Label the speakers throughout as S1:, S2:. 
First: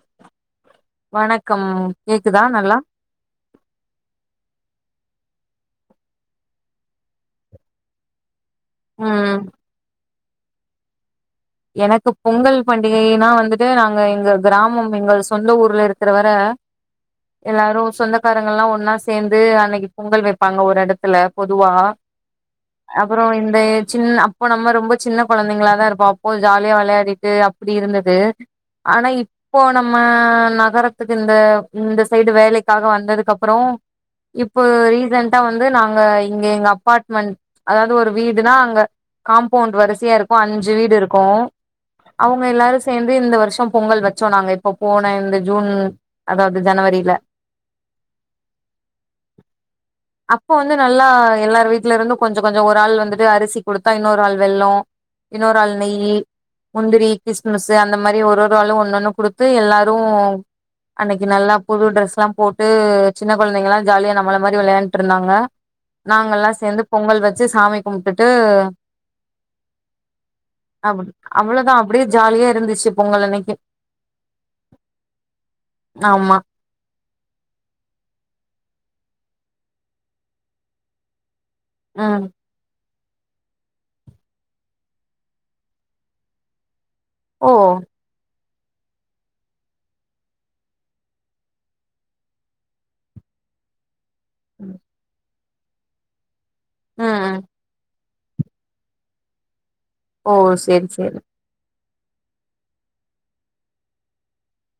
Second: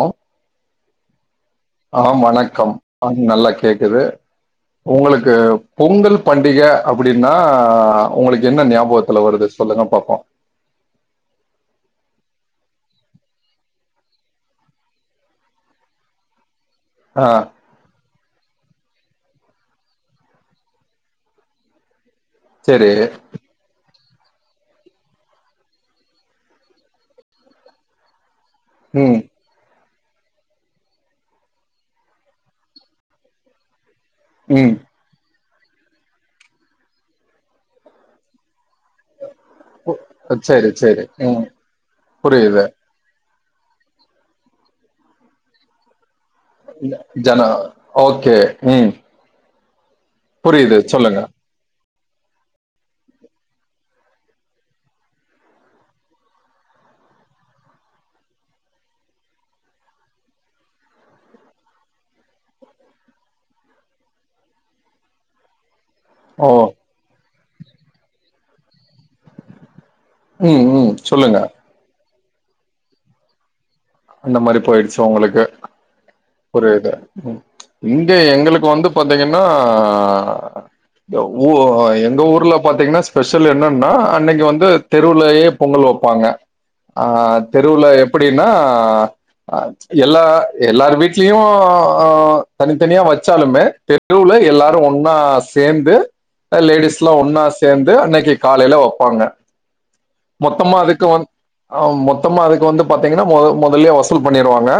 S1: ஓ
S2: வணக்கம் கேக்குதா நல்லா
S1: ஆ நல்லா கேக்குது உங்ளுக்கு பொங்கல் பண்டிக அப்டின்னா உங்ளுக்கு என்ன ஞாபகத்துல
S2: ம்
S1: வருது சொல்லுங்க பாப்போ
S2: எனக்கு பொங்கல் பண்டிகைன்னா வந்துட்டு நாங்க எங்க கிராமம் எங்கள் சொந்த ஊர்ல இருக்கிறவர
S1: ஆ
S2: எல்லாரு சொந்தக்காரங்கல்லா ஒன்னா சேந்து அனைக்கி பொங்கல் வைப்பாங்க ஒரு எடத்துல பொதுவா
S1: சரி.
S2: அப்புறோ இந்த சின் அப்போ நம்ம ரொம்ப சின்ன கொழந்தைங்களா தா இருப்போ ஜாலியா வெளயாடிட்டு அப்டி இருந்தது ஆனா
S1: ம்.
S2: இப் இப்போ நம்ம நகரத்துக்கு இந்த இந்த சைடு வேலைக்காக வந்ததுக்கு அப்புறோ இப்போ
S1: ம்.
S2: ரீசென்டா வந்து நாங்க இங்க எங்க அப்பாட்மெண்ட் அதாவ்து ஒரு வீடுனா அங்க காம்பவுண்ட்
S1: ஒ
S2: வரிசையா இருக்கு
S1: சரி,
S2: அஞ்சு வீடு
S1: சரி.
S2: இருக்கு
S1: ம்.
S2: அவ்ங்க
S1: புரியுது.
S2: எல்லாரு சே சேந்து இந்த வருஷோ பொங்கல் வச்சோ நாங்க இப்ப போன இந்த ஜூன் அதாவது ஜனவரில
S1: ஜனா ஓகே ம்
S2: அப்போ வந்து
S1: புரியுது.
S2: நல்லா
S1: சொல்லுங்க.
S2: எல்லாரு வீட்ல இருந்து கொஞ்ச கொஞ்சோ ஒரு ஆள் வந்துட்டு அரிசி குடுத்தா இன்னொரு ஆள் வெல்லோ இன்னொராள் நெய்யி முந்திரி கிஸ்மிஸ்ஸு அந்த மாரி ஒரு ஒரு ஆளு ஒன்னொன்னு குடுத்து எல்லாரு அன்னைக்கு நல்லா புது ட்ரெஸ்லா போட்டு சின்ன கொழந்தைங்களா ஜாலியா நம்மள மாரி வெளையாண்ட்ருந்தாங்க
S1: ஓ!
S2: நாங்கலா சேந்து பொங்கல் வெச்சு சாமி கும்ட்டுட்டு
S1: ம், ம்.
S2: ஆமா
S1: சொல்லுங்க.
S2: அவளதா அப்டியே ஜாலியா இருந்துச்சு பொங்கல் அன்னைக்கு
S1: அந்த மாரி போயிடுச்சு ஒங்களுக்கு
S2: ஆமா
S1: ஒரு இது இங்க எங்களுக்கு வந்து பாத்தீங்கனா ஆ த உ அ ஆ
S2: ம்
S1: எங்க ஊர்ல பாத்தீங்னா ஸ்பெஷல் என்னன்னா அன்னைக்கு வந்து தெருவுலயே பொங்கல் வெப்பாங்க அ
S2: ஓ
S1: தெருவுல எப்டின்னா அ எல்லா எல்லார் வீட்லயு தனித்தனியா வெச்சாலுமே தெ ருவுல எல்லாரு
S2: ம்
S1: ஒன்னா சேந்து அ லேடீஸ்லா
S2: ம்
S1: ஒன்னா சேந்து அன்னைக்கு காலைல வப்பாங்க
S2: ஓ
S1: மொத்தமா
S2: சேரி
S1: அதுக்கு
S2: சேரி
S1: வந் அ மொத்தமா அதுக்கு வந்து பாத்தீங்கனா மொத மொதல்லயே வசூல் பண்ணிருவாங்க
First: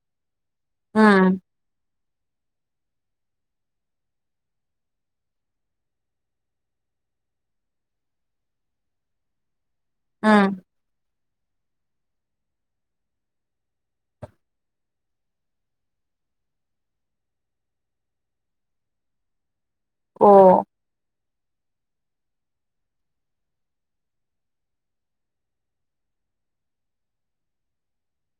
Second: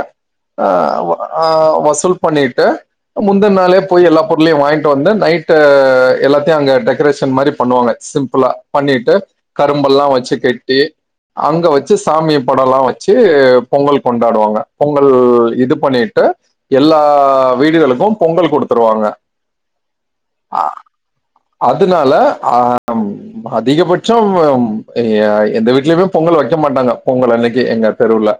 S1: அ வ
S2: ம்
S1: ஆ வ வசூல் பண்ணிட்டு அ முந்துன் நாளே போயி எல்லா பொருளையு வாங்கிட்டு வந்து நைட்டு எல்லாத்தையு அங்க டெக்கரேஷன் மாரி பண்ணுவாங்க சிம் பிளா பண்ணிட்டு கரும்பெல்லா வச்சு
S2: ம்
S1: கட்டி அங்க வச்சு சாமி படல்லா வச்சு பொங்கல் கொண்டாடுவாங்க பொங்கல் இது பண்ணிட்டு எல்லா வீடுகளுக்கு பொங்கல் குடுத்துருவாங்க
S2: ஓ
S1: அ அதுனால ஆ ம் அதிகபட்சம் வம் எ ஏ எந்த வீட்லயுமே பொங்கல் வெக்க மாட்டாங்க பொங்கல் அன்னைக்கு எங்க தெருவுல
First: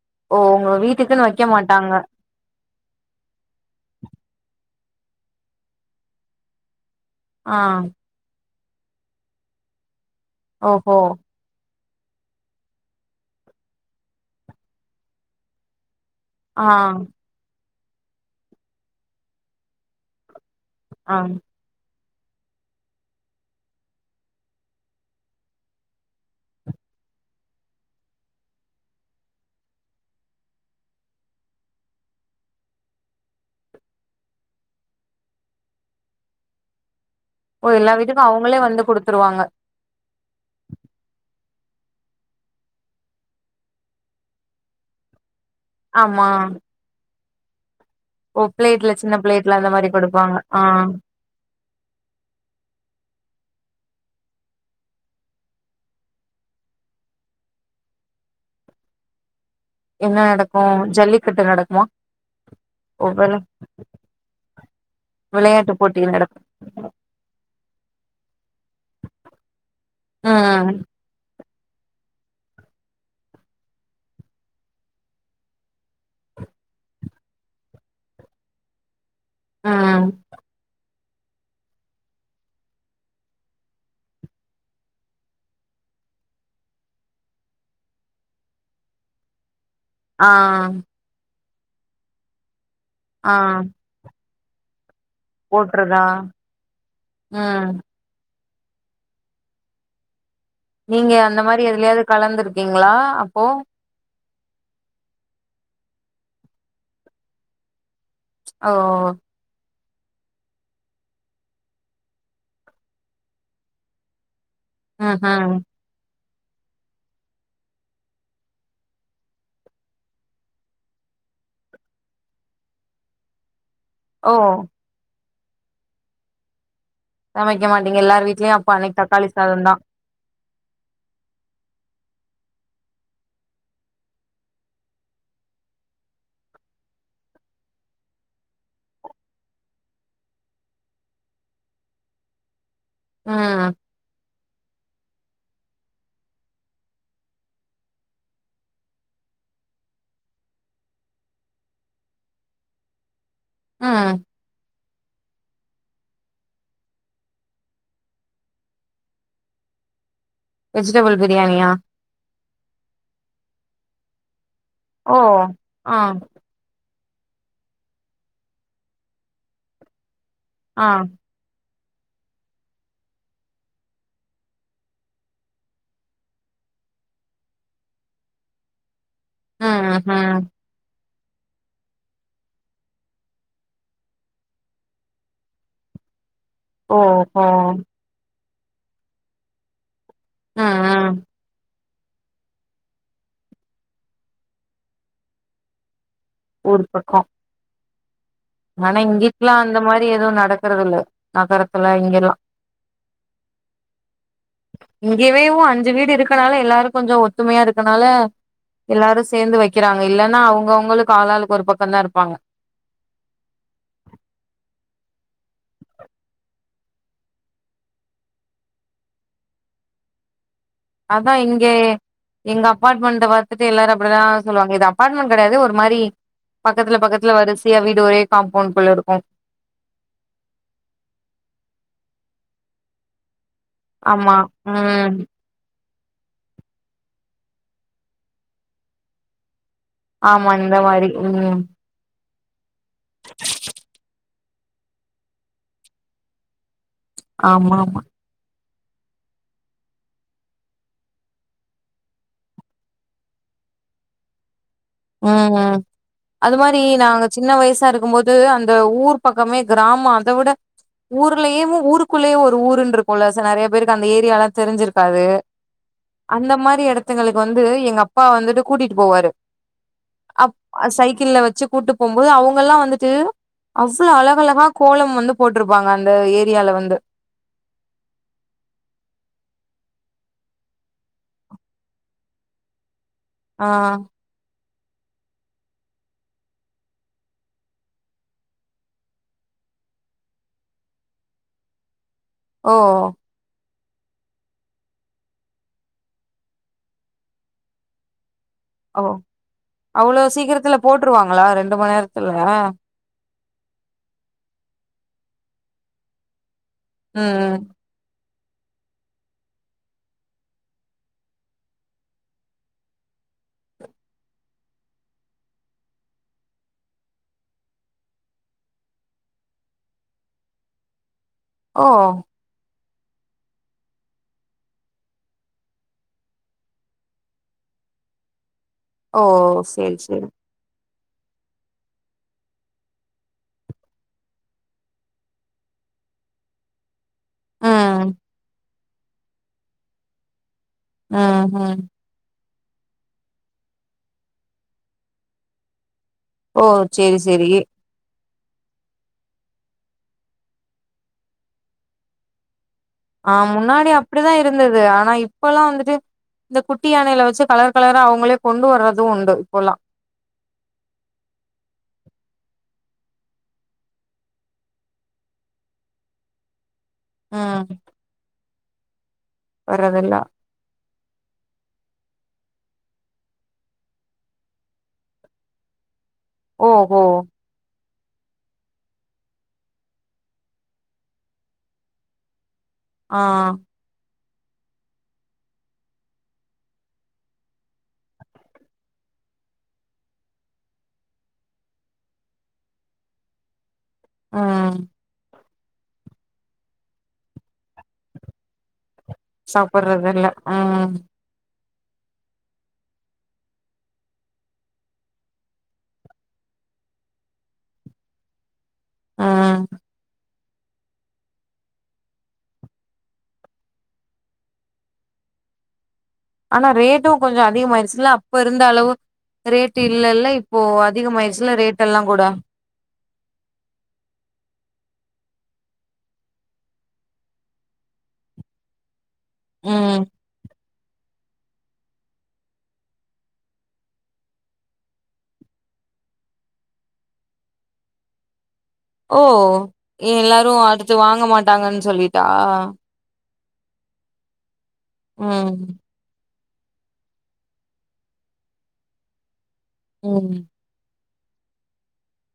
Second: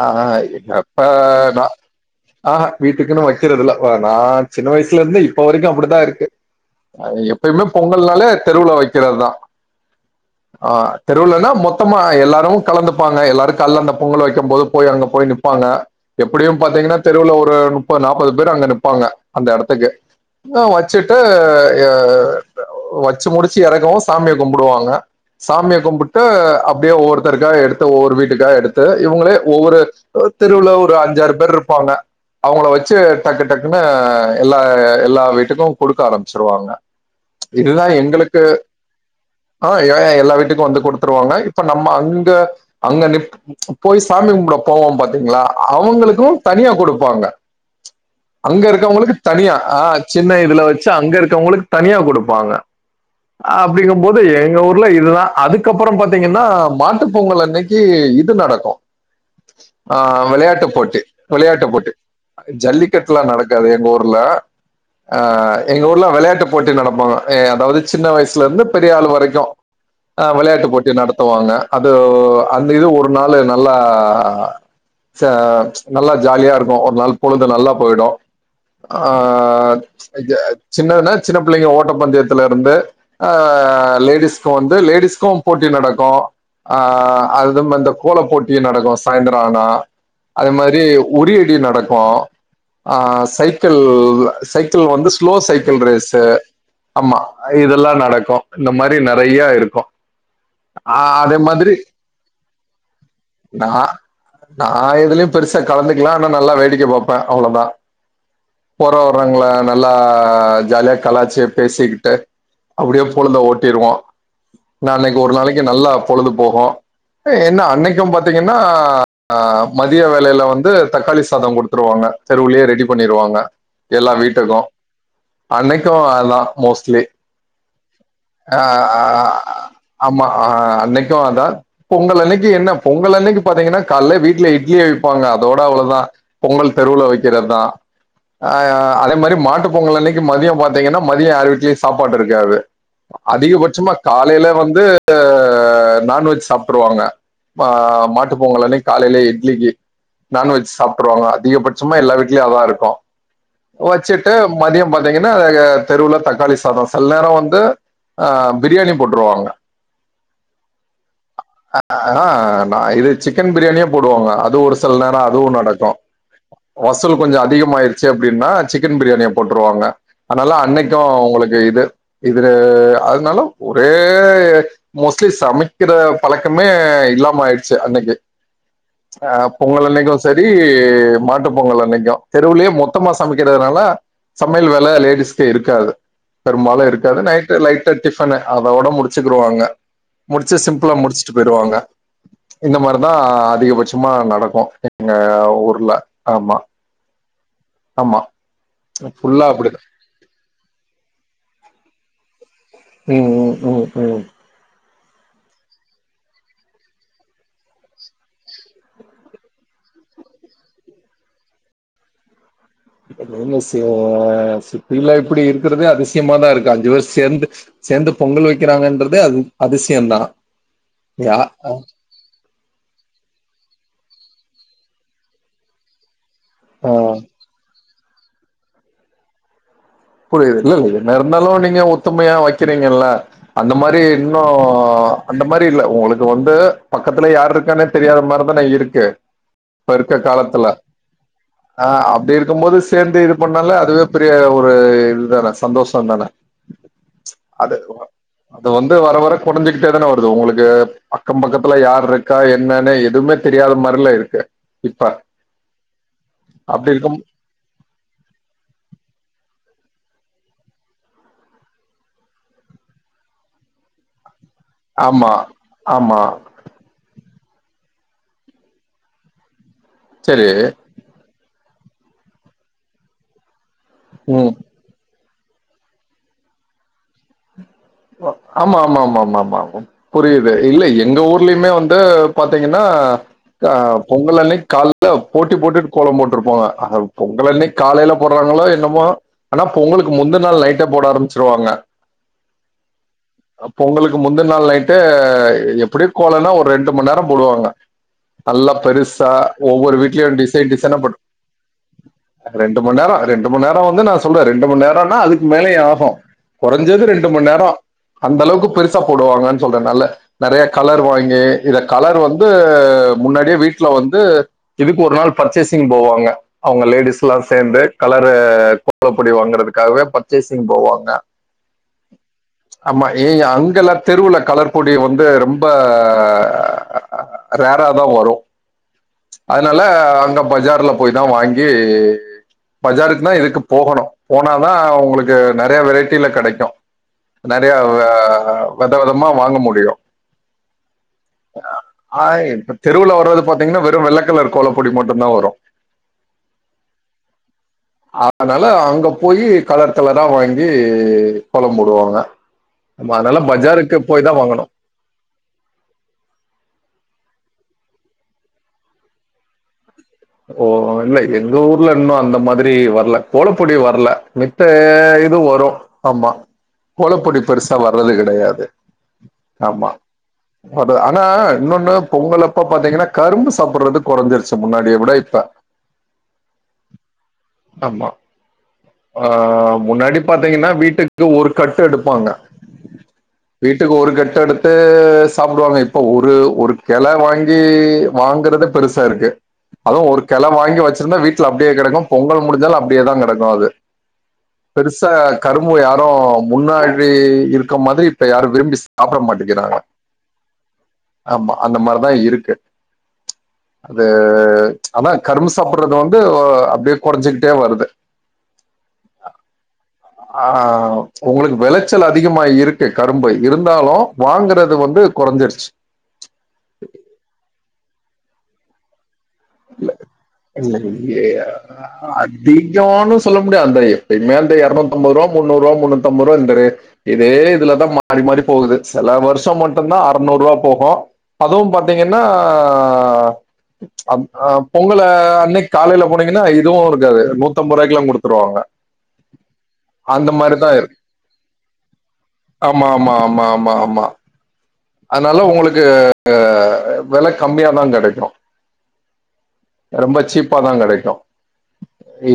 S1: அ அ
S2: ஓ
S1: எங்க
S2: உங்க
S1: அப்பா
S2: வீட்டுக்குன்னு வைக்க
S1: நா
S2: மாட்டாங்க
S1: அ ஹா வீட்டுக்குன்னு வக்கிறதில்ல வர நா சின்ன வயசுல இருந்தே இப்ப வரைக்கு அப்டித்தா இருக்கு அ
S2: ஆ
S1: எப்பயுமே பொங்கல்னாலே தெருவுல வக்கிறது தா ஆ
S2: ஓஹோ
S1: தெருவுலனா மொத் த்தமா எல்லாரு கலந்துப்பாங்க எல்லாரு கால்ல அந்த பொங்கல் வெக்கும் போது போயி அங்க போயி நிப்பாங்க எப்டியு
S2: ஆ
S1: பாத்தீங்கனா தெருவுல ஒரு நுப்பது நாப்பது பேரு அங்க நிப்பாங்க அந்த எடத்துக்கு அ
S2: ஆ
S1: வச்சுட்டு எ வச்சு முடிச்சு எறக்கவு சாமிய கும்புடுவாங்க சாமிய கும்புட்டு அப்டியே ஒவ்வொருத்தருக்கா எடுத்து ஒவ்வொரு வீட்டுக்கா எடுத் து இவுங்களே ஒவ்வொரு அ தெருவுல ஒரு அஞ்சாறு பேரு இருப்பாங்க அவ்ங்கள வெச்சு டக்கு டக்குன்னு எல்லா எல்லா வீட்டுக்கு குடுக்க ஆரம்மிச்சிருவாங்க
S2: ஓ எல்லா வீட்டுக்கு அவுங்களே வந்து குடுத்துருவாங்க
S1: ஆ யா யா எல்லா வீட்டுக்கு வந்து குடுத்துருவாங்க இப்ப நம்ம அங்க அங்க நிப் போயி சாமி கும்புட போவோ பாத்தீங்களா அவுங்களுக்கு
S2: ஆமா
S1: தனியா குடுப்பாங்க
S2: ஓ
S1: அங்க
S2: பிளேட்ல சின்ன
S1: இருக்கவ்ங்களுக்கு தனியா
S2: பிளேட்ல அந்த
S1: ஆ
S2: மாரி குடுப்பாங்க
S1: சின்ன
S2: ஆ
S1: இதுல வச்சு அங்க இருக்கவ்ங்களுக்கு தனியா குடுப்பாங்க அப்டிங்கும் போது எங்க ஊர்ல இதுதா அதுக்கப்பற பாத்தீங்கனா மாட்டு பொங்கல் அன்னைக்கி இது இது நடக்கு ஆ
S2: என்ன நடக்கு
S1: வெளையாட்டுப் போட்டி
S2: ஜல்லிக்கட்டு
S1: விளையாட்டுப்
S2: நடக்குமா
S1: போட்டி
S2: ஓ
S1: ஜல்லிக்கட்டுலா
S2: வெள
S1: நடக்காது எங்க ஊர்ல அ
S2: விளையாட்டு
S1: எங்க
S2: போட்டி
S1: ஊர்ல
S2: நடக்கு
S1: வெளையாட்டு போட்டி நடப்பாங்க எ அதாவ்து சின்ன வயசுலருந்து பெரியாளு வரைக்கு அ
S2: ம்
S1: வெளையாட்டுப் போட்டி நடத்துவாங்க அது அந்த இது ஒரு நாளு நல்லா ச நல்லா ஜாலியா இருக்கு ஒரு நாள் பொழுது நல்லா போயிடு ஆ
S2: ம்
S1: ஐய சின்னதுனா சின்ன பிள்ளைங்க ஓட்டப்பந்தயத்துல இருந்து அ லேடீஸ்க்கு வந்து லேடீஸ்க்கு போட்டி நடக்கு ஆ அதும் அந்த கோலப் போட்டி நடக்கு சாய்ந்தரோ ஆனா
S2: ஆ
S1: அதே மாரி உரியடி நடக்கு ஆ சைக்கிள் சைக் கிள் வந்து ஸ்லோ சைக்கிள்
S2: ஓட்றதா
S1: ரேஸ்ஸு ஆமா
S2: ம்
S1: இதெல்லா நடக்கு இந்த மாரி நறையாருக்கு ஆ அதே மாத்ரி
S2: கலந்திருக்கீங்ளா அப்போ
S1: நா எதுலயு பெருசா கலந்துக்ல ஆனா நல்லா வேடிக்க பாப்பே அவ்ளதா
S2: ஓ
S1: போற வர்றவ்ங்ள நல்லா ஜாலியா கலாச்சு பேசிக்கிட்டு அப்டியே பொழுத ஓட்டிருவோ நா அன்னக்கி
S2: ம்
S1: ஒரு
S2: ம்
S1: நாளக்கி நல்லா பொழுது போகு ஏ என்னா அன்னைக்குபாத்தீங்கன்னா மதிய வேளைல வந்து தக்காளி சாதொ குடுத்துருவாங்க தெருவுலே ரெடி பண்ணிருவாங்க எல்லா
S2: ஓ
S1: வீட்டுக்கு அன்னைக்கு அதா மோஸ்ட்லி
S2: சமைக்க மாட்டிங்க எல்லார் வீட்லயு
S1: ஆ
S2: அப்ப அன்னக்கி
S1: ஆ
S2: தக்காளி சாதோந்தா
S1: ஆமா ஆ அன்னைக்கு அதா பொங்கல் அன்னைக் கி என்ன பொங்கல் அன்னக்கி பாத்தீங்கன்னா கால்ல வீட்ல இட்லி அவிப்பாங்க அதோட அவ்ளதா பொங்கல் தெருவுல வக்கறதா ஆ அதே மாரி மாட்டு பொங்கல் அன்னக்கி மதியோ பாத்தீங்கன்னா மதியோ யார் வீட்லி சாப்பாடு இருக்காது
S2: ம்
S1: அதிகபட்சமா காலைல வந்து நாான்வெஜ் சாப்ட்ருவாங்க ஆ மாட்டுப்பொங்கல் அன்னைக் காலைலே இட்லிக்கி நான்வெஜ் சாப்ட்ருவாங்க அதிகபட்சமா எல்லா வீட்லயு அதாருக்கு
S2: ஆ
S1: வச்சுட்டு மதியோ பாத்தீங்கன்னா எ தெருவுல தக்காளி சாதோ செல் நேரோ வந்து ஆ பிரியாணி போட்ருவாங்க
S2: வெஜிடபிள் பிரியாணியா
S1: ஆனா நா இது சிக்கன் பிரியாணியே போடுவாங்க அது ஒரு செல்
S2: ஓ
S1: நேரோ அதுவு நடக்கு
S2: ஆ
S1: வசூல் கொஞ்சோ அதிகமாய்ருச்சு அப்டின்னா சிக்கன் பிரியாணிய போட்ருவாங்க ஆனால
S2: ஆ
S1: அன்னைக்கு அவுங்களுக்கு இது இதுல அதுனாலு ஒரே மோஸ்ட்லி சமைக்கிற பழக் கமே இல்லாம ஆய்டுச்சு அன்னக்கி ஆ பொங்கல்
S2: ம்
S1: அன்னைக்கு
S2: ம்
S1: செரி மாட்டுப் பொங்கல் அன்னைக்கு தெருவுலே மொத்தமா சமைக்கிறதுனால சமையல் வேல லேடிஸ்க்கு இருக்காது பெரும்பாலு இருக்காது
S2: ஓஹோ
S1: நைட்டு லைட்டா டிஃபனு அதோட முடிச்சுக்குருவாங்க முடிச்சு
S2: ம்
S1: சிம்பிளா
S2: ம்
S1: முடிச்சுட் போய்டுவாங்க இந்த மார்தா அதிகபட்சமா நடக்கு எங்க ஊர்ல ஆமா
S2: ஊர் பக்கோ
S1: ஆமா
S2: ஆனா
S1: ஃபுல்லா
S2: இங்கிட்லா அந்த
S1: அப்டிதா
S2: மாரி எதுவு நடக்கறதில்ல நகரத்துல இங்கெல்லா
S1: ம் ம் ம் ம்
S2: இங்கவேவு அஞ்சு வீடு இருக்கனால எல்லாரு கொஞ்சொ ஒத்துமயா இருக்கனால எல்லாரு சேர்ந்து வக்கிறாங்க இல்லன்னா அவுங்கவுங்களுக்கு ஆளாளுக்கு ஒரு பக்கோந்தா இருப்பாங்க
S1: நீங்க சே சிட்டில இப்டி இருக்றதே அதிசயமா தா இருக்கு அஞ்சு பேரு சேந்து சேந்து பொங்கல் வக்கிறாங்கன்றதே அ அதிசயந்தா
S2: அதா
S1: யா
S2: இங்கே எங்க அபார்ட்மெண்ட்ட பாத்துட்டு எல்லாரு அப்டிதா சொல்வாங்க இது அபார்ட்மெண்ட் கெடயாது ஒரு மாரி பக்கத்ல
S1: ஆ
S2: பக்கத்ல வரிசையா வீடு ஒரே காம்பவுண்ட்க்குள்ளருக்கு
S1: புரிது இல்லெல்ல என்ன இருந்தாலு நீங்க ஒத்துமயா வக்கிறீங்கள்ல அந்த மாதிரி
S2: ஆமா
S1: இன்னு
S2: ம்
S1: அந்த மாரி இல்ல உங்களுக்கு வந்து பக்கத்துல யாரு இருக்கானே தெரியாத மாரிதான இருக்கு இப்ப இருக்க
S2: ஆமா
S1: காலத்துல
S2: இந்த மாரி ம்
S1: ஆ அப்டி இருக்கும் போது சேர்ந்து இது பண்ணாலே அதுவே பெரிய ஒரு இதுதானே சந்தோஷ தானே
S2: ஆமா
S1: அது
S2: ஆமா
S1: அது வந்து வர வர கொறஞ்சிகிட்டே தானே வருது உங்களுக்கு அக்கம் பக்கத்துல யார் இருக்கா என்னன்னு எதுவுமே தெரியாத மாரில இருக்கு இப்ப
S2: ஆஅ அது மாரி
S1: அப்டி இருக்கும்
S2: நாங்க சின்ன வயசா இருக்கும்போது அந்த ஊர் பக்கமே கிராம அத விட ஊர்லயமு ஊருக்குள்ளயே ஒரு ஊருன்ருக்குல்ல ச நெறைய பேருக்கு அந்த ஏரியால தெரிஞ்சிருக்காது
S1: ஆமா ஆமா
S2: அந்த மாரி எடத்துங்களுக்கு வந்து எங்க அப்பா வந்துட்டு கூட்டிட்டு போவாரு
S1: சரி
S2: அப் சைக்கிள்ள வச்சு கூட்டு போம்போது அவங்கல்லா வந்துட்டு அவ்ளோ
S1: ம்
S2: அழகழகா கோலம் வந்து போட்டிருப்பாங்க அந்த ஏரியால வந்து
S1: ஆமா ஆமா ஆமா ஆமா ஆமா ஆமா புரியுது இல்ல எங்க ஊர்லையுமே வந்து பாத்தீங்கன்னா
S2: ஆ
S1: அ பொங்கல் அன்னக்கு கால் போட்டி போட்டுட்டு கோல போட்டிருப்போங்க பொங்கல் அன்னக்கு காலையில போடுறாங்களோ என்னமோ ஆனா பொங்கலுக்கு முந்த நாள் நைட்டே போட ஆரம்பிச்சிருவாங்க
S2: ஓ
S1: பொங்கலுக்கு முந்த நாள் நைட்டே எப்டி கோலன்னா ஒரு ரெண்டு மண் நேரோ போடுவாங்க நல்லா
S2: ஓ
S1: பெருசா ஒவ்வொரு
S2: அவ்ளோ
S1: வீட்லயு டிசை
S2: சீக்கிரத்துல
S1: டிசைனா போ
S2: போட்ருவாங்களா ரெண்டு மண் நேரத்துல
S1: ரெண்டு மண் நேரோ ரெண்டு மண் நேரோனா நா சொல்ற ரெண்டு மண் நேரோனா அதுக்கு மேலேயு ஆகு கொறஞ்சது
S2: ம்
S1: ரெண்டு மண்நேரோ
S2: ம்
S1: அந்த அளவுக்கு பெருசா போடுவாங்கன்னு சொல்றே நல்ல நெறைய கலர் வாங்கி இத கலர் வந்து முன்னாடியே வீட்டுல வந்து இதுக்கு ஒரு நாள் பர்ச்சேசிங் போவாங்க அவுங்க லேடிஸ்ல்லா சேந்து கலரு கோலப்பொடி வாங்குறதுக்காகவே பர்ச்சேசிங் போவாங்க
S2: ஓ
S1: ஆமா ஏ அங்கலா தெருவுல கலர்பொடி வந்து ரொம்ப ரேரா தா வரு
S2: ஓ
S1: அதனால
S2: சேரி சேரி
S1: அங்க பஜார்ல போய்தா வாங்கி பஜாருக்குனா இதுக்கு போகணு போனாதா உங்களுக்கு நெறைய வெரைட்டியில கெடைக்கு நெறைய
S2: ம்
S1: வெத வெதமா வாங்க முடியு
S2: ம் ம்
S1: ஆ இப்ப தெருவுல வரது பாத்தீங்கன்னா வெறு வெள்ளக்கலர் கோலப்பொடி மட்டும்தா வரு
S2: ஓ செரி சரி
S1: அதனால அங்க போயி கலர் கலரா வாங்கி கோல போடுவாங்க நம்ம
S2: ஆ
S1: அதனால
S2: முன்னாடி
S1: பஜாருக்கு போய்
S2: அப்டிதா
S1: தா வாங்கணு
S2: இருந்தது ஆனா இப் பல்லா வந்துட்டு இந்த குட்டி யானையில வச்சு கலர் கலரா அவுங்களே கொண்டு வர்றதும் உண்டு இப்போல்லா
S1: ஓ இல்ல எங்க ஊர்ல இன்னு அந்த மாதிரி வரல கோலப்பொடி வரல மத்த இது வரு ஆமா கோலப்பொடி
S2: ம்
S1: பெருசா வர்றது கெடையாது ஆமா
S2: வர்றதில்ல
S1: அ ஆனா இன்னொன்னு பொங்கலப்ப பாத்தீங்கன்னா கரும்பு சாப்பிடுறது கொறஞ்சிருச்சு முன்னாடிய உட இப்ப
S2: ஓ ஹோ
S1: ஆமா ஆ முன்னாடி பாத்தீங்கன்னா வீட்டுக்கு ஒரு கட்டு எடுப்பாங்க
S2: ஆ
S1: வீட்டுக்கு ஒரு கட்ட எடுத்து சாப்புடுவாங்க இப்போ ஒரு ஒரு கெள வாங்கி வாங்கறத பெருசா இருக்கு அதுவு ஒரு கெள வாங்கி வச்சிருந்தா வீட்டுல அப்டியே கெடக்கூ பொங்கல் முடிஞ்சாலு அப்டியேதா கெடக்கூ அது
S2: ம்
S1: பெருசா கரும்பு யாரு முன்னாடி இருக்க மாதிரி இப்ப யாரு விரும்பி சா சாப்ட மாட்டேக்கிறாங்க
S2: சாப்பட்றதில்ல ம்
S1: ஆமா அந்த மார்தா இருக்கு அது து அதா கரும்பு சாப்பறது வந்து அப்டியே கொறைஞ்சிக்கிட்டே வருது
S2: ஆ
S1: ஆ உங்களுக்கு விளைச்சல் அதிகமா இருக்கு கரும்பு இருந்தாலு வாங்கறது வந்து கொறஞ்சிருச்சு
S2: ஆனா ரேட்டுங் கொஞ்சொ அதிகமாயிடுச்சுல்ல அப்ப இருந்த அளவு ரேட்டு் இல்லல்ல இப்போ
S1: இல்ல
S2: அதிக மாயிடுச்சுல ரேட் எல்லா கூட
S1: [unintelligible] சொல்ல முடியாத் அந்த எப்பயுமே அந்த எரநூத்தம்பது ரூவா முன்னூரூவா முன்னூத்தம்பது ரூவா இருந்த ரேட் இதே இதுலதா மாறி மாறி போகுது செல வருஷம் மட்டுந்தா
S2: ம்
S1: அறநூறு ரூவா போகூ அதுவும் பாத்தீங்கன்னா ஆ பொங்கல அன்னைக்கி காலையில போனீங்கன்னா இதுவு இருக்காது நூத்தம்ப ரூவாய்க்கு எல்லா குடுத்துருவாங்க
S2: ஓ
S1: அந்த
S2: எல்லாரு
S1: மாரிதா இரு
S2: அடுத்து வாங்க மாட்டாங்கன் சொல்லிட்டா
S1: மா ஆமா ஆமா ஆமா அதனால
S2: ம்
S1: ஒங்களுக்கு வெல கம்மியாதா கெடைக்கூ ரொம்ப
S2: ம்
S1: சீப்பாதா கெடைக்கூ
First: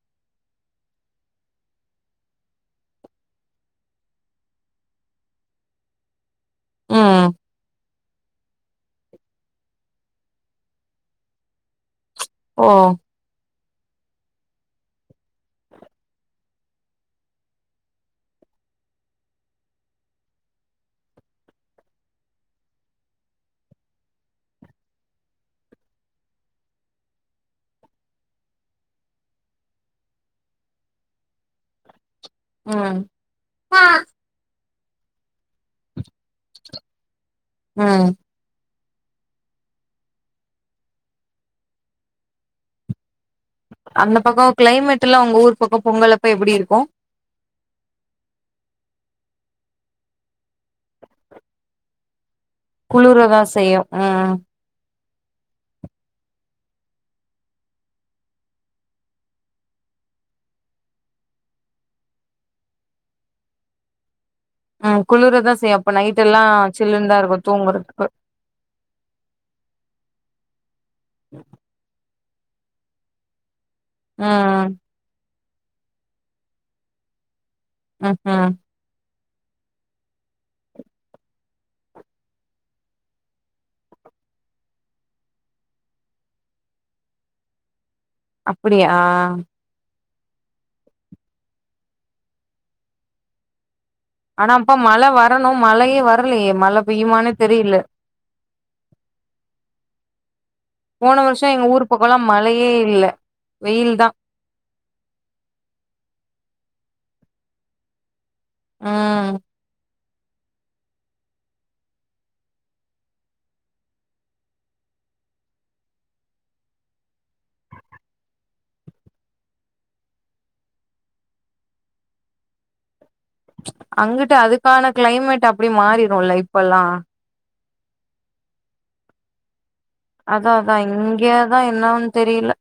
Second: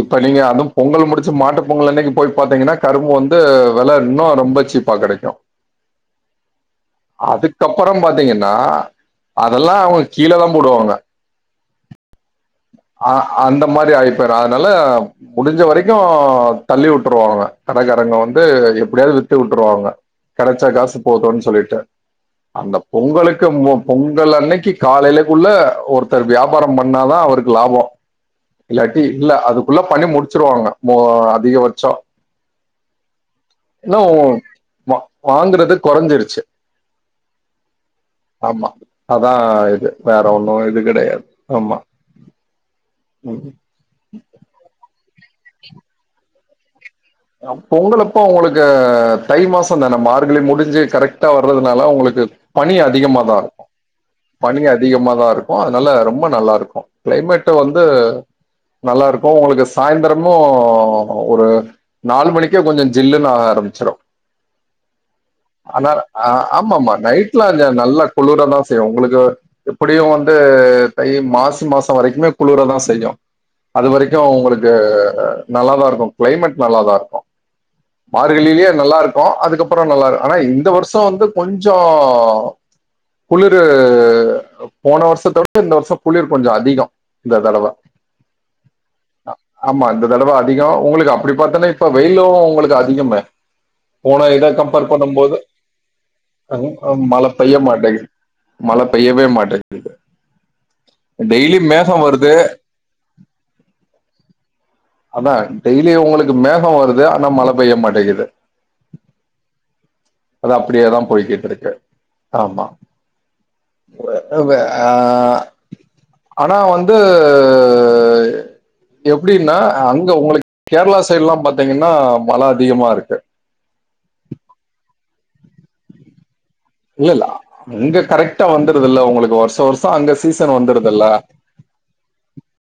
S1: இப்ப நீங்க அதுவு பொங்கல் முடிச்சு மாட்டு பொங்கல் அன்னைக்கி போய் பாத்தீங்கன்னா கரும்பு வந்து வெல இன்னு ரொம்ப சீப் பா கெடைக்கூ
S2: ம்
S1: அதுக்கப்பறம் பாத்தீங்கன்னா அதெல்லா அவுங்க கீழ தா போடுவாங்க
S2: ஓ
S1: அ அந்த மாரி ஆயிப்பெயரு அதனால முடிஞ்ச வரைக்கூ தள்ளி வுட்டுருவாங்க கடகாரங்க வந்து எப்டியாவது வித்து வுட்டுருவாங்க கடச்சா காசு போதுன் சொல்லிட்டு அந்த பொங்கலுக்கு மொ பொங்கல் அன்னைக்கி காலையிலக்குள்ள ஒருத்தர் வியாபாரம் பண்ணாதா அவருக்கு லாபொ இல்லாட்டி இல்ல அதுக்குள்ள பண்ணி முடிச்சிருவாங்க மொ அதிகபட்சம்
S2: ம்
S1: இன்னவோ வாங்கறது கொறஞ்சிருச்சு
S2: அ
S1: ஆமா அதா இது வேற ஒண்ணு இது கெடையாது ஆமா ம்
S2: அந்த பக்கம் க்ளைமேட் எல்லா உங்க ஊர் பக்கம் பொங்கல்ப்ப எப்பிடி இருக்கூ
S1: பொங்கலப்ப உங்களுக்கு தை மாசந்தான மார்கழி முடிஞ்சு கரெக்டா வர்றதுனால உங்களுக்கு பனி அதிகமா தா
S2: குளுரதா
S1: இருக்கூ
S2: செய்யு ம்
S1: பனி அதி அதிகமாதா இருக்கூ அதனால ரொம்ப நல்லா இருக்கூ க்ளைமேட்டு வந்து நல்லா இருக்கூ உங்களுக்கு சாய்ந்தரமு ஒரு நாலு மணிக்கே கொஞ்ச ஜில்லுனு ஆக ஆரம்பிச்சிரு
S2: ம் குளிரதா செய்யு
S1: ஆனா
S2: அப்ப நைட்
S1: ஆ
S2: எல்லா
S1: ஆமா ஆமா
S2: சில்லுன்னு தா இருக்கு
S1: நைட்லா இங்க நல்ல
S2: தூங்குறதுக்கு
S1: குளுர தா செய்யு உங்களுக்கு எப்படியு வந்து தை மாசி மாசம் வரைக்குமே குளுர தா செய்யு அது வரைக்கூ
S2: ம்
S1: உங்களுக்கு நல்லாதா இருக்கூ கிளைமேட் நல்லாதா இருக்கூ
S2: ம் ம்
S1: மார்கழிலயே நல்லா இருக் கோ அதுக்கப்புறோ நல்லா இருக் ஆனா இந்த வருஷே வந்து கொஞ்சோ குளிரூ போன வருஷத்தோட இந்த வருஷோ குளிர் கொஞ்சோ அதிகம் இந்த தடவ
S2: அப்பிடியா
S1: ஆமா இந்த தடவ அதிகம் உங்களுக்கு அப்பிடி பாரத்தோன்னா இப்ப வெயிலும் உங்களுக்கு அதிகமே போனா இதா
S2: ஆனா அப்ப
S1: கம்பேர்
S2: மழ
S1: பண்ணூ போது
S2: வரணு மழையே வரலையே மழ
S1: ம் மழை
S2: பெய்யுமானே
S1: பெய்ய
S2: தெரில
S1: மாட்டேங்குது மழா பைய்யவே மாட்டேங்குது
S2: போன வருஷே
S1: டெய்லி
S2: எங்க ஊரு
S1: மேகோ
S2: பக்கம்ல்லா
S1: வருது
S2: மழையே இல்ல வெயில் தா
S1: அதான் டெய்லியூ உங்களுக்கு மேகம் வருது ஆனா மழை பெய்ய மாட்டேங்கிது
S2: ம்
S1: அதா அப்பிடியேதா போயிட்டு இருக்கு ஆமா ஓ அ ஆஹ் ஆனா வந்து எப்படின்னா அங்க உங்களுக்கு கேரளா சைட்ல்லா பார்த்தீங்ன்னா மழை அதிகமா இருக்கு
S2: அங்கிட்டு அதுக்கான கிளைமேட் அப்படி மாறிட்டோம்ல்ல இப்பல்லா
S1: இல்ல அங்க கரெக்ட்டா வந்துருது இல்லல்ல இங்க கரொக்டா வந்துருதுதில்ல உங்களுக்கு வருஷ வருஷோ அங்க சீசன் வந்துடுதில்ல
S2: ன்னா என்னாவ்ன் தெரியல